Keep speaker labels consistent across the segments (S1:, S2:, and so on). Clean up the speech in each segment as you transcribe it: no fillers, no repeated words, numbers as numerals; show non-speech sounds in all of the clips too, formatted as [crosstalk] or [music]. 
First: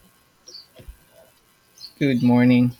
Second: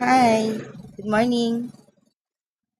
S1: Hi, good morning.
S2: Good morning.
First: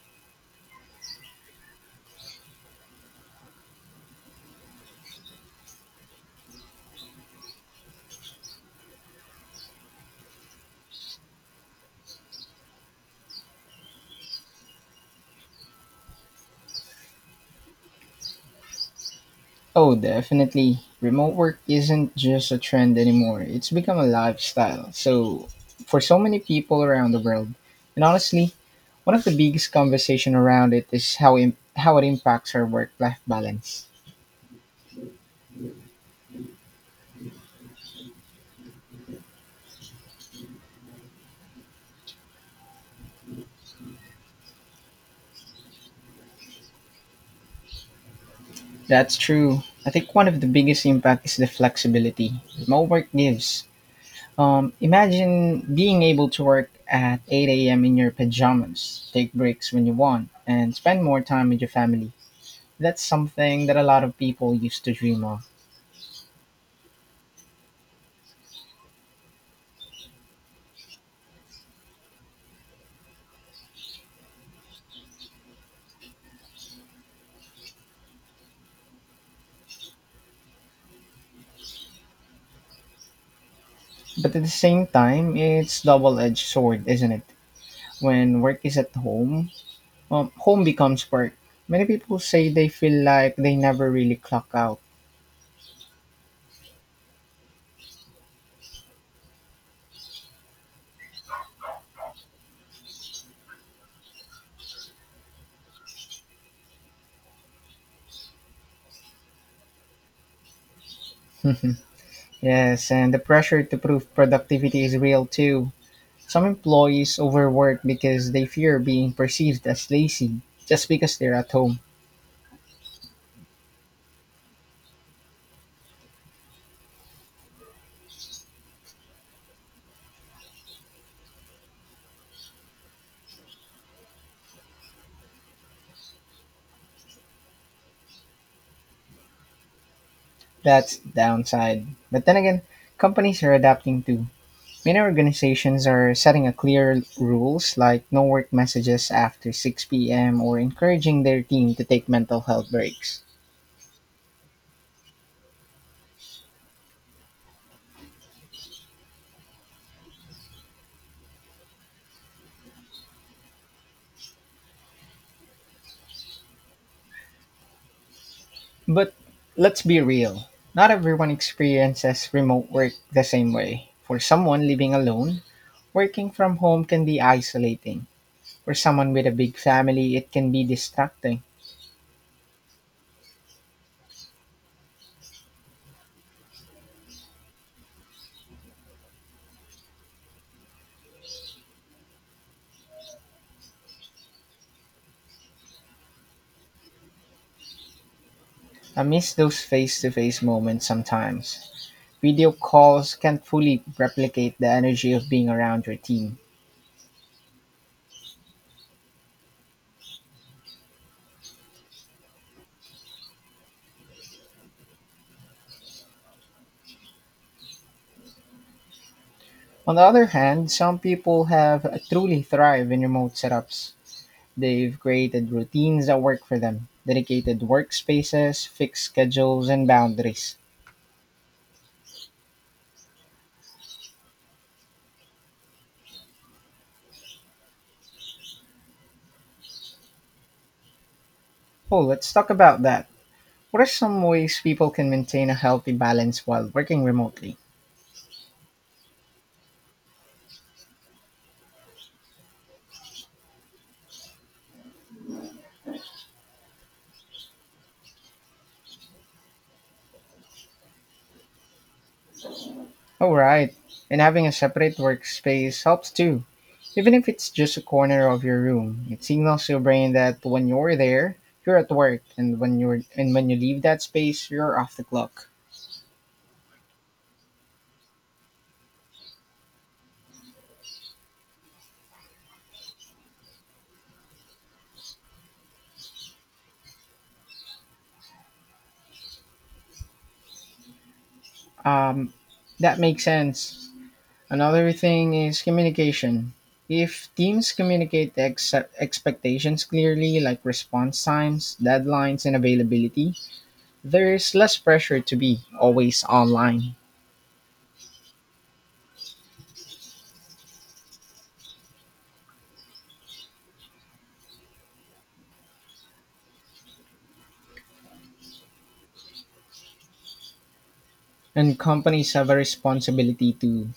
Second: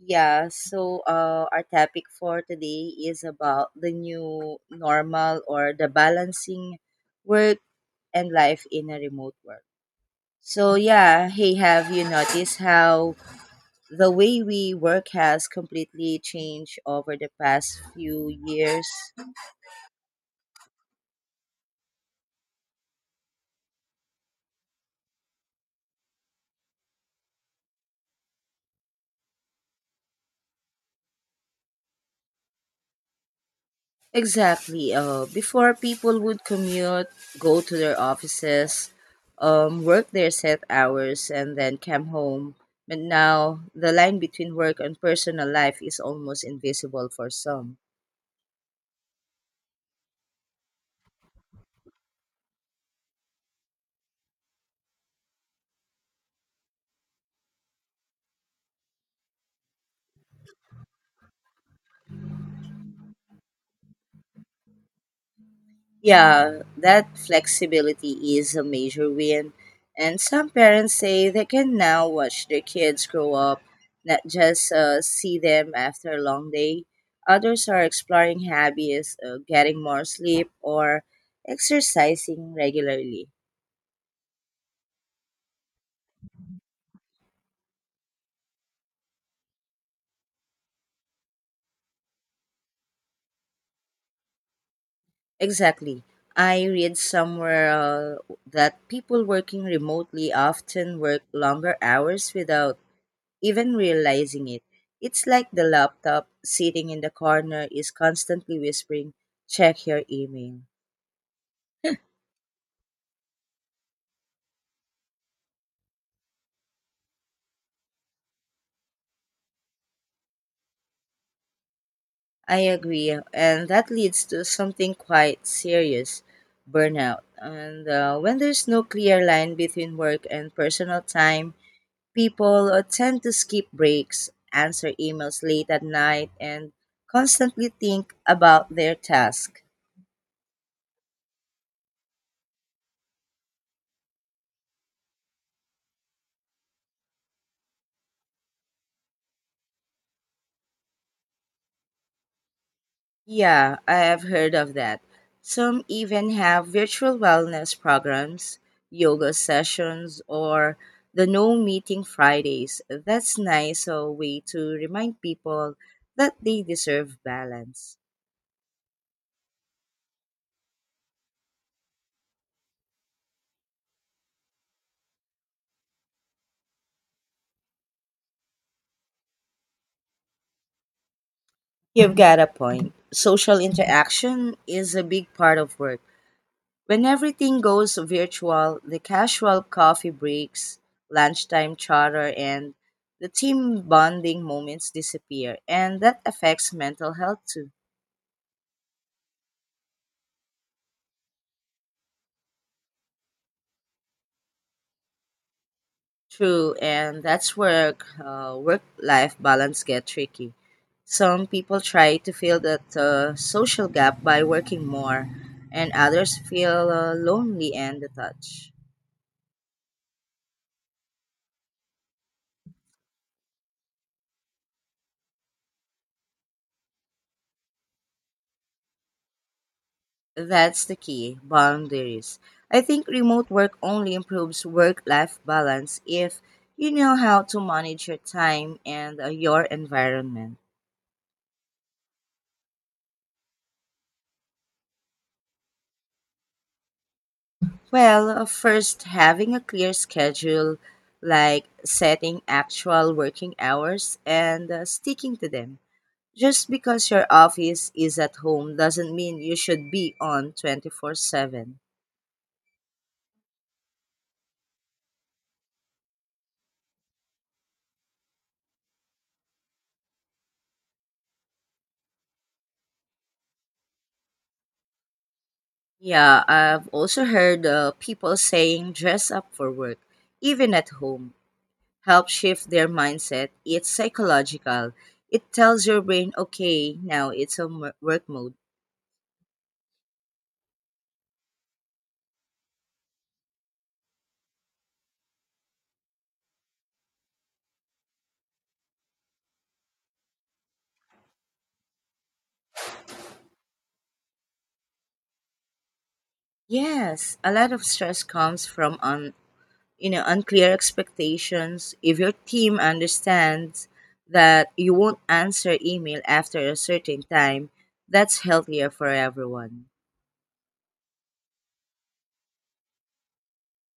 S1: Yeah, so our topic for today is about the new normal, or the balancing work and life in a remote work. So, yeah, hey, have you noticed how the way we work has completely changed over the past few years?
S2: Oh, definitely. Remote work isn't just a trend anymore, it's become a lifestyle. So, for so many people around the world, and honestly, one of the biggest conversation around it is how it impacts our work-life balance.
S1: Exactly. Before people would commute, go to their offices, work their set hours, and then come home. But now the line between work and personal life is almost invisible for some.
S2: That's true. I think one of the biggest impact is the flexibility remote work gives. Imagine being able to work at 8 a.m. in your pajamas, take breaks when you want, and spend more time with your family. That's something that a lot of people used to dream of.
S1: Yeah, that flexibility is a major win. And some parents say they can now watch their kids grow up, not just see them after a long day. Others are exploring hobbies, getting more sleep, or exercising regularly.
S2: But at the same time, it's double-edged sword, isn't it? When work is at home, home becomes work. Many people say they feel like they never really clock out.
S1: Exactly. I read somewhere that people working remotely often work longer hours without even realizing it. It's like the laptop sitting in the corner is constantly whispering, check your email.
S2: [laughs] Yes, and the pressure to prove productivity is real too. Some employees overwork because they fear being perceived as lazy just because they're at home.
S1: I agree. And that leads to something quite serious, burnout. And when there's no clear line between work and personal time, people tend to skip breaks, answer emails late at night, and constantly think about their task.
S2: That's downside. But then again, companies are adapting too. Many organizations are setting a clear rules like no work messages after 6 p.m. or encouraging their team to take mental health breaks.
S1: Yeah, I have heard of that. Some even have virtual wellness programs, yoga sessions, or the no meeting Fridays. That's nice a way to remind people that they deserve balance.
S2: But let's be real. Not everyone experiences remote work the same way. For someone living alone, working from home can be isolating. For someone with a big family, it can be distracting.
S1: You've got a point. Social interaction is a big part of work. When everything goes virtual, the casual coffee breaks, lunchtime chatter, and the team bonding moments disappear, and that affects mental health too.
S2: I miss those face to face moments sometimes. Video calls can't fully replicate the energy of being around your team.
S1: True, and that's where work-life balance get tricky. Some people try to fill that social gap by working more, and others feel lonely and detached.
S2: On the other hand, some people have truly thrived in remote setups. They've created routines that work for them, dedicated workspaces, fixed schedules, and boundaries.
S1: That's the key, boundaries. I think remote work only improves work life balance if you know how to manage your time and your environment.
S2: Oh, let's talk about that. What are some ways people can maintain a healthy balance while working remotely?
S1: Well, first, having a clear schedule, like setting actual working hours and sticking to them. Just because your office is at home doesn't mean you should be on 24/7.
S2: All right, and having a separate workspace helps too. Even if it's just a corner of your room, it signals your brain that when you're there, you're at work, and when you leave that space, you're off the clock.
S1: Yeah, I've also heard people saying dress up for work, even at home. Helps shift their mindset. It's psychological. It tells your brain, okay, now it's on work mode.
S2: Um, that makes sense. Another thing is communication. If teams communicate expectations clearly, like response times, deadlines, and availability, there's less pressure to be always online.
S1: Yes, a lot of stress comes from unclear expectations. If your team understands that you won't answer email after a certain time, that's healthier for everyone.
S2: And companies have a responsibility to.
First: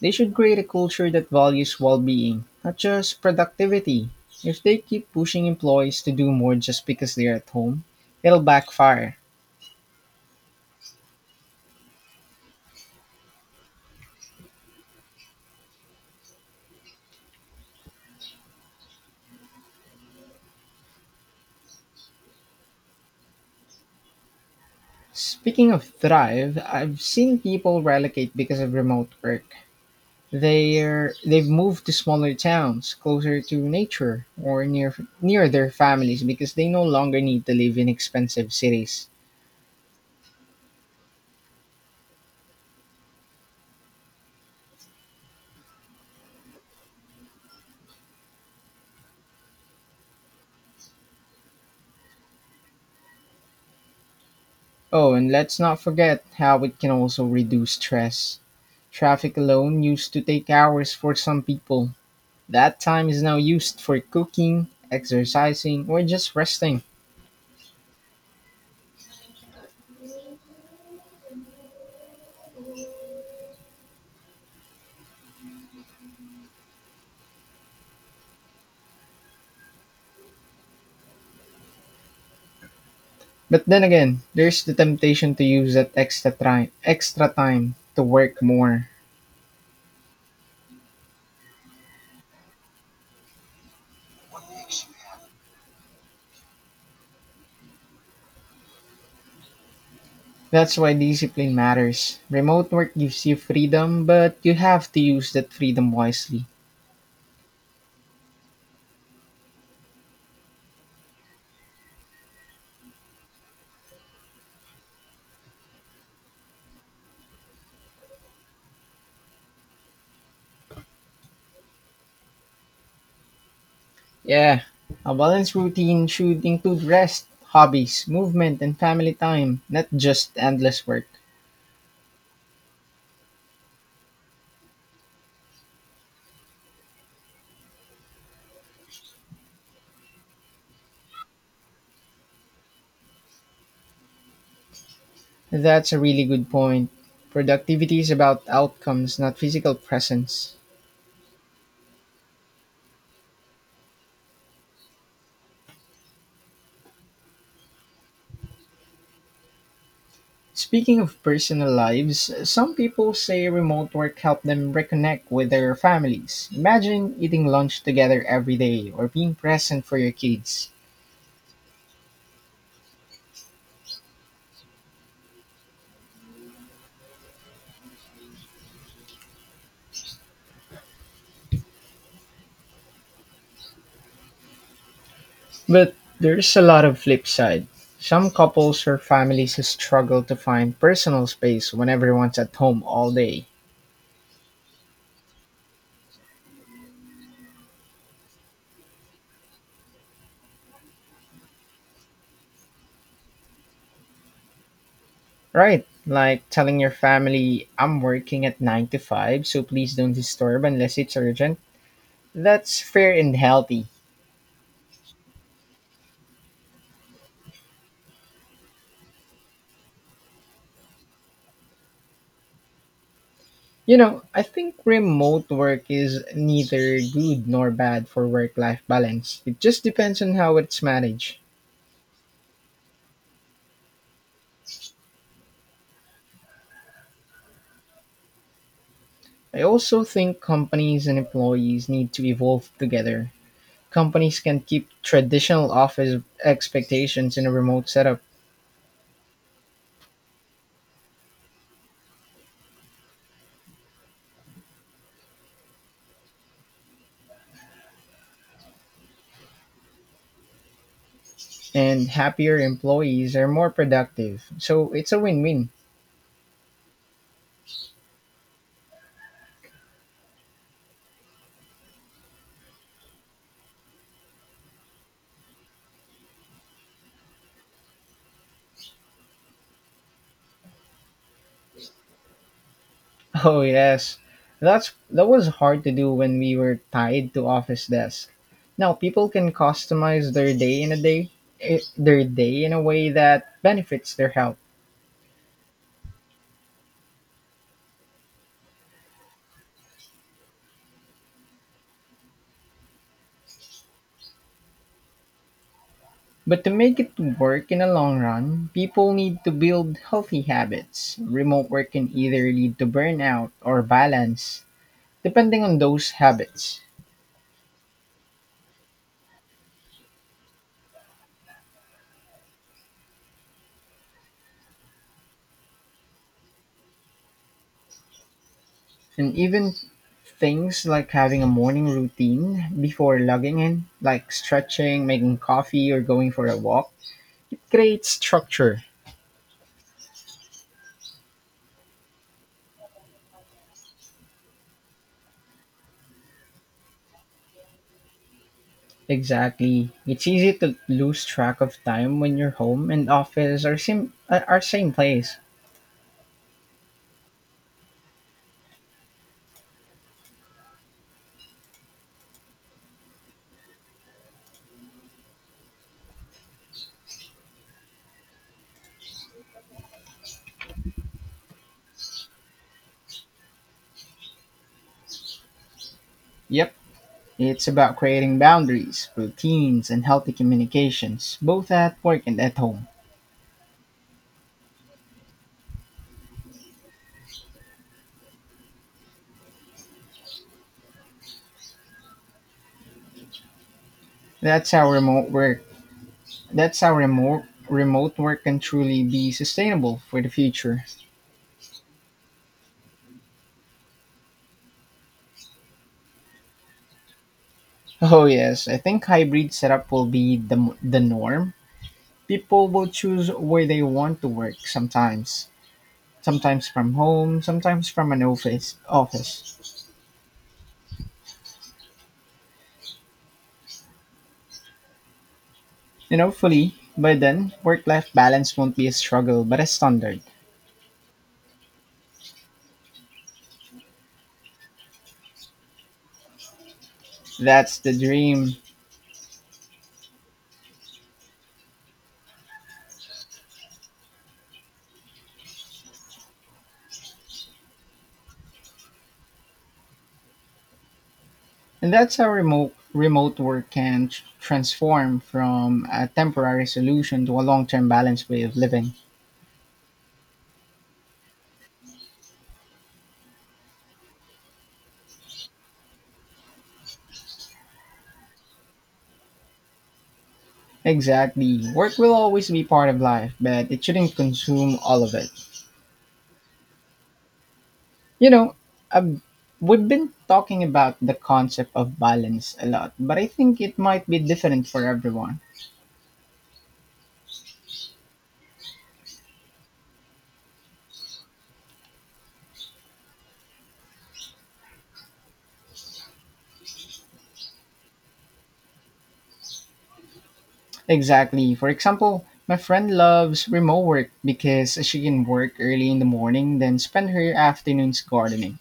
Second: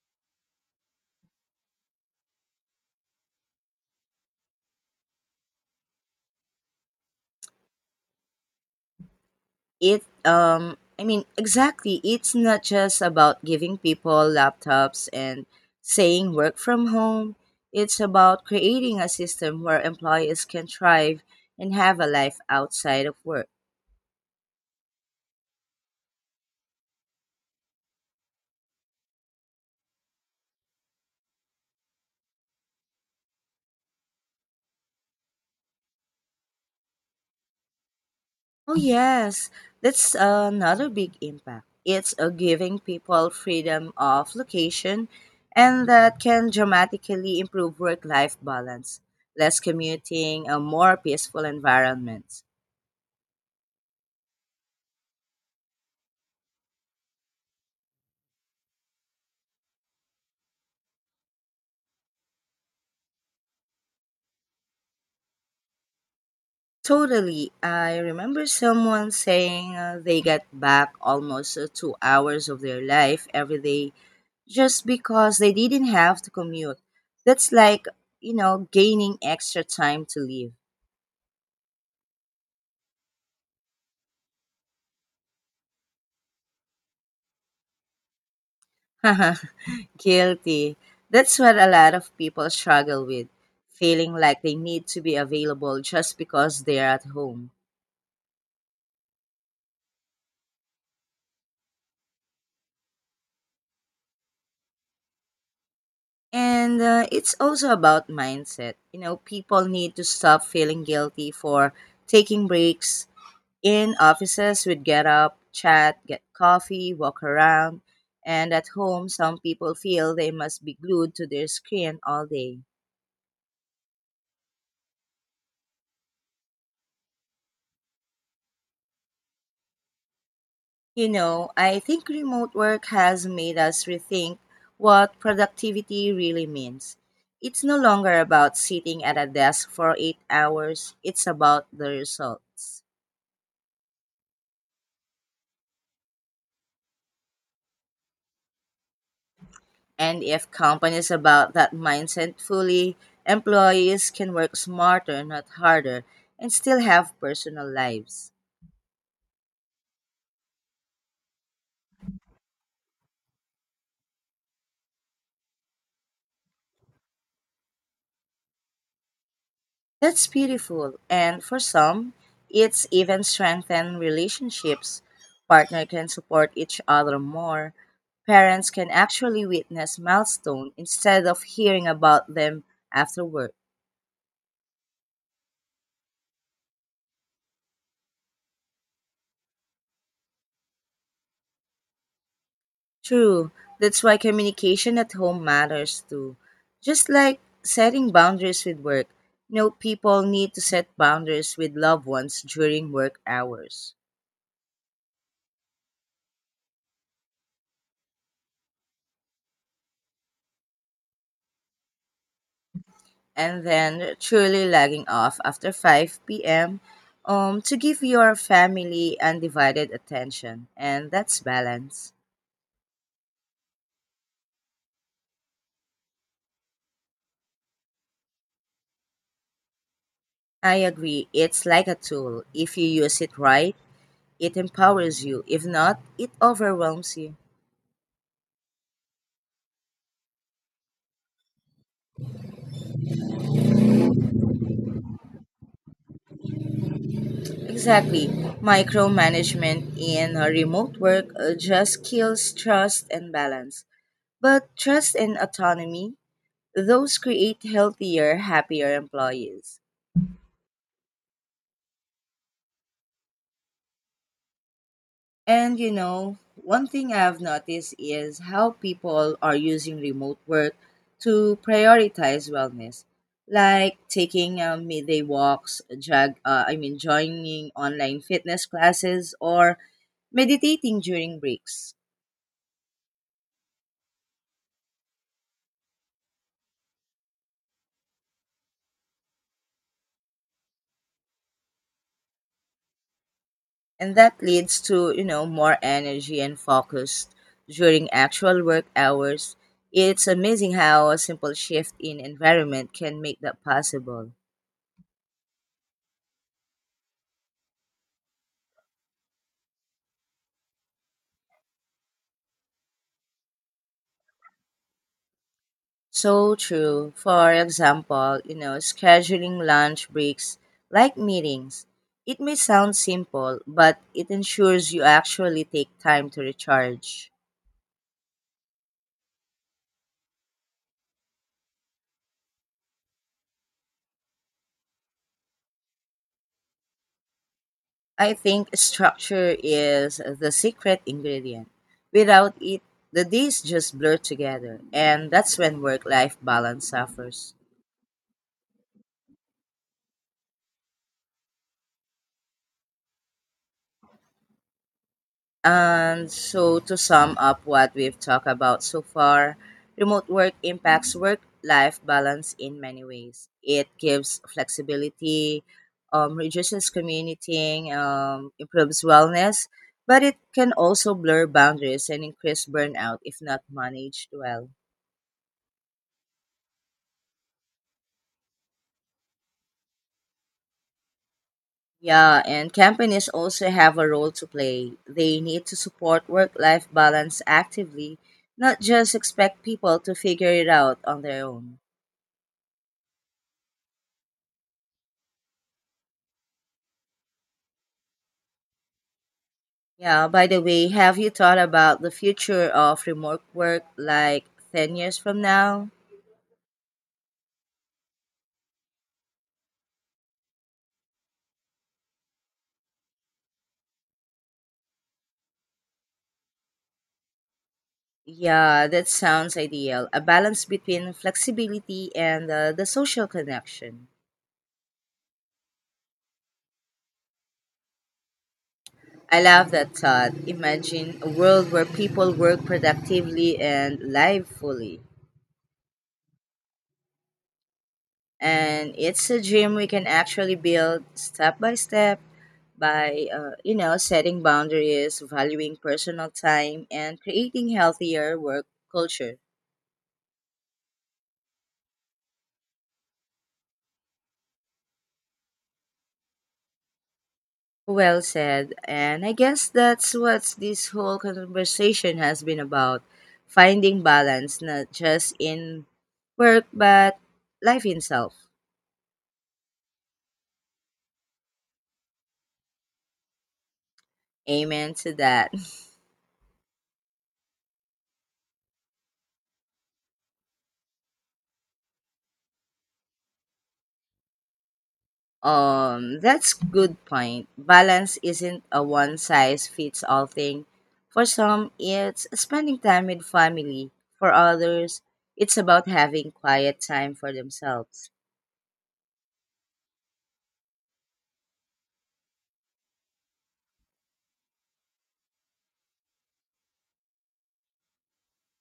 S2: They should create a culture that values well being, not just productivity. If they keep pushing employees to do more just because they're at home, it'll backfire.
S1: It I mean, exactly, it's not just about giving people laptops and saying work from home. It's about creating a system where employees can thrive and have a life outside of work.
S2: Speaking of Thrive, I've seen people relocate because of remote work. They've moved to smaller towns, closer to nature, or near their families because they no longer need to live in expensive
S1: Oh
S2: cities.
S1: yes, that's another big impact. It's giving people freedom of location, and that can dramatically improve work life balance. Less commuting, a more peaceful environment.
S2: Oh, and let's not forget how it can also reduce stress. Traffic alone used to take hours for some people. That time is now used for cooking, exercising, or just resting.
S1: Totally. I remember someone saying they get back almost 2 hours of their life every day just because they didn't have to commute. That's like, you know, gaining extra time to live.
S2: But then again, there's the temptation to use that extra time to work more.
S1: [laughs] Guilty. That's what a lot of people struggle with, feeling like they need to be available just because they're at home.
S2: That's why discipline matters. Remote work gives you freedom, but you have to use that freedom wisely.
S1: And it's also about mindset. You know, people need to stop feeling guilty for taking breaks. In offices, we'd get up, chat, get coffee, walk around, and at home, some people feel they must be glued to their screen all day.
S2: Yeah, a balanced routine should include rest, hobbies, movement, and family time, not just endless work.
S1: You know, I think remote work has made us rethink what productivity really means. It's no longer about sitting at a desk for 8 hours, it's about the results.
S2: That's a really good point. Productivity is about outcomes, not physical
S1: And if
S2: presence.
S1: companies about that mindset fully, employees can work smarter, not harder, and still have personal lives.
S2: Speaking of personal lives, some people say remote work helped them reconnect with their families. Imagine eating lunch together every day or being present for your
S1: That's
S2: kids.
S1: beautiful. And for some, it's even strengthened relationships. Partner can support each other more. Parents can actually witness milestone instead of hearing about them afterward.
S2: But there's a lot of flip side. Some couples or families struggle to find personal space when everyone's at home all day.
S1: True. That's why communication at home matters too. Just like setting boundaries with work. You know, people need to set boundaries with loved ones during work hours.
S2: Right, like telling your family, I'm working at 9 to 5, so please don't disturb unless it's urgent. That's fair and
S1: And
S2: healthy.
S1: then truly logging off after 5 p.m. To give your family undivided attention. And that's balance.
S2: You know, I think remote work is neither good nor bad for work life balance. It just depends on how
S1: I
S2: it's
S1: agree.
S2: managed.
S1: It's like a tool. If you use it right, it empowers you. If not, it overwhelms you.
S2: I also think companies and employees need to evolve together. Companies can keep traditional office expectations in a remote setup,
S1: Exactly. Micromanagement in remote work just kills trust and balance. But trust and autonomy, those create healthier, happier employees.
S2: and happier employees are more productive. So it's a win win.
S1: And you know, one thing I've noticed is how people are using remote work to prioritize wellness, like taking midday walks, I mean, joining online fitness classes, or meditating during breaks.
S2: [laughs] Oh yes, that was hard to do when we were tied to office desk. Now people can customize their day in a way that benefits
S1: And
S2: their
S1: that
S2: health.
S1: leads to, you know, more energy and focus during actual work hours. It's amazing how a simple shift in environment can make that possible.
S2: But to make it work in the long run, people need to build healthy habits. Remote work can either lead to burnout or balance, depending on those
S1: So
S2: habits.
S1: true. For example, you know, scheduling lunch breaks like meetings. It may sound simple, but it ensures you actually take time to recharge.
S2: And even things like having a morning routine before logging in, like stretching, making coffee, or going for a walk. Great
S1: I think
S2: structure.
S1: structure is the secret ingredient. Without it, the days just blur together, and that's when work life balance suffers.
S2: Exactly. It's easy to lose track of time when your home and office are same place.
S1: And so, to sum up what we've talked about so far, remote work impacts work life balance in many ways. It gives flexibility, reduces commuting, improves wellness, but it can also blur boundaries and increase burnout if not managed well.
S2: Yep. It's about creating boundaries, routines, and healthy communications, both at work and
S1: Yeah,
S2: at
S1: and
S2: home.
S1: companies also have a role to play. They need to support work life balance actively, not just expect people to figure it out on their own.
S2: That's how remote work. That's how remote work can truly be sustainable for
S1: Yeah,
S2: the
S1: by the
S2: future.
S1: way, have you thought about the future of remote work like 10 years from now?
S2: Oh yes, I think hybrid setup will be the norm. People will choose where they want to work sometimes from home, sometimes from an office.
S1: Yeah, that sounds
S2: Office,
S1: ideal. A balance between flexibility and the social connection.
S2: and hopefully by then work-life balance won't be a
S1: I
S2: struggle but a
S1: love that
S2: standard.
S1: thought. Imagine a world where people work productively and live fully.
S2: That's the dream,
S1: And it's a dream we can actually build step by step by, setting boundaries, valuing personal time, and creating healthier work culture.
S2: and that's how remote work can transform from a temporary solution to a long-term
S1: Well
S2: balanced way of
S1: said.
S2: living.
S1: And I guess that's what this whole conversation has been about, finding balance, not just in work, but life itself.
S2: Exactly, work will always be part of life, but it shouldn't consume
S1: Amen
S2: all of
S1: to
S2: it.
S1: that. [laughs]
S2: You know, I've We've been talking about the concept of balance a lot, but I think it might be different for everyone.
S1: That's good point. Balance isn't a one size fits all thing. For some, it's spending time with family. For others, it's about having quiet time for themselves.
S2: Exactly. For example, my friend loves remote work because she can work early in the morning, then spend her afternoons gardening.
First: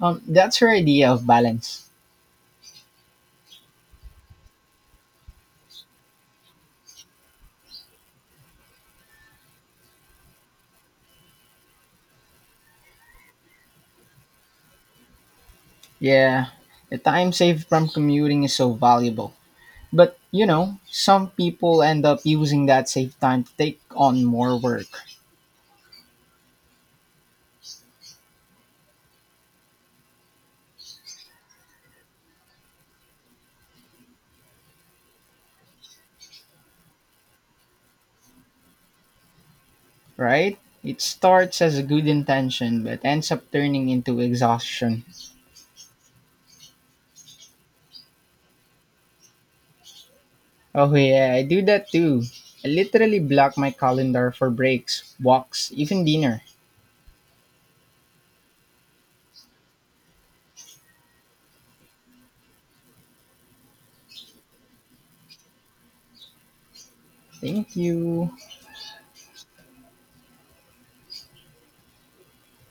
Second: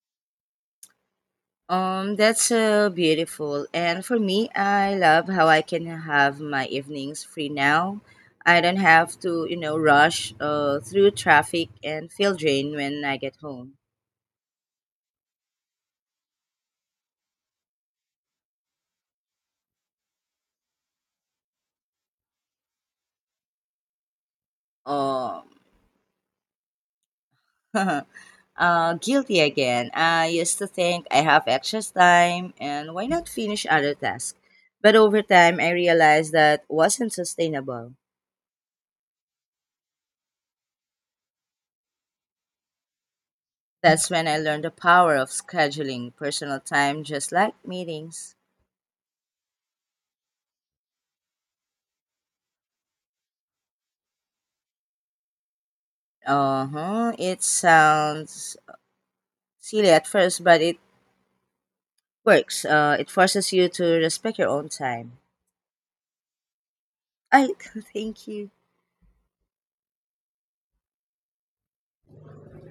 S2: That's her idea of balance.
S1: That's beautiful. And for me, I love how I can have my evenings free now. I don't have to, you know, rush through traffic and feel drained when I get home.
S2: Yeah, the time saved from commuting is so valuable. But, you know, some people end up using that saved time to take on more work,
S1: Oh, [laughs] guilty again. I used to think I have excess time, and why not finish other tasks? But over time, I realized that wasn't sustainable.
S2: right? It starts as a good intention but ends up turning
S1: That's
S2: into
S1: when I learned the
S2: exhaustion.
S1: power of scheduling personal time just like meetings.
S2: Oh yeah, I do that too. I literally block my calendar for breaks, walks, even dinner.
S1: Uh-huh. It sounds silly at first, but it works. It forces you to respect your own time. I
S2: Thank
S1: [laughs] thank
S2: you.
S1: you.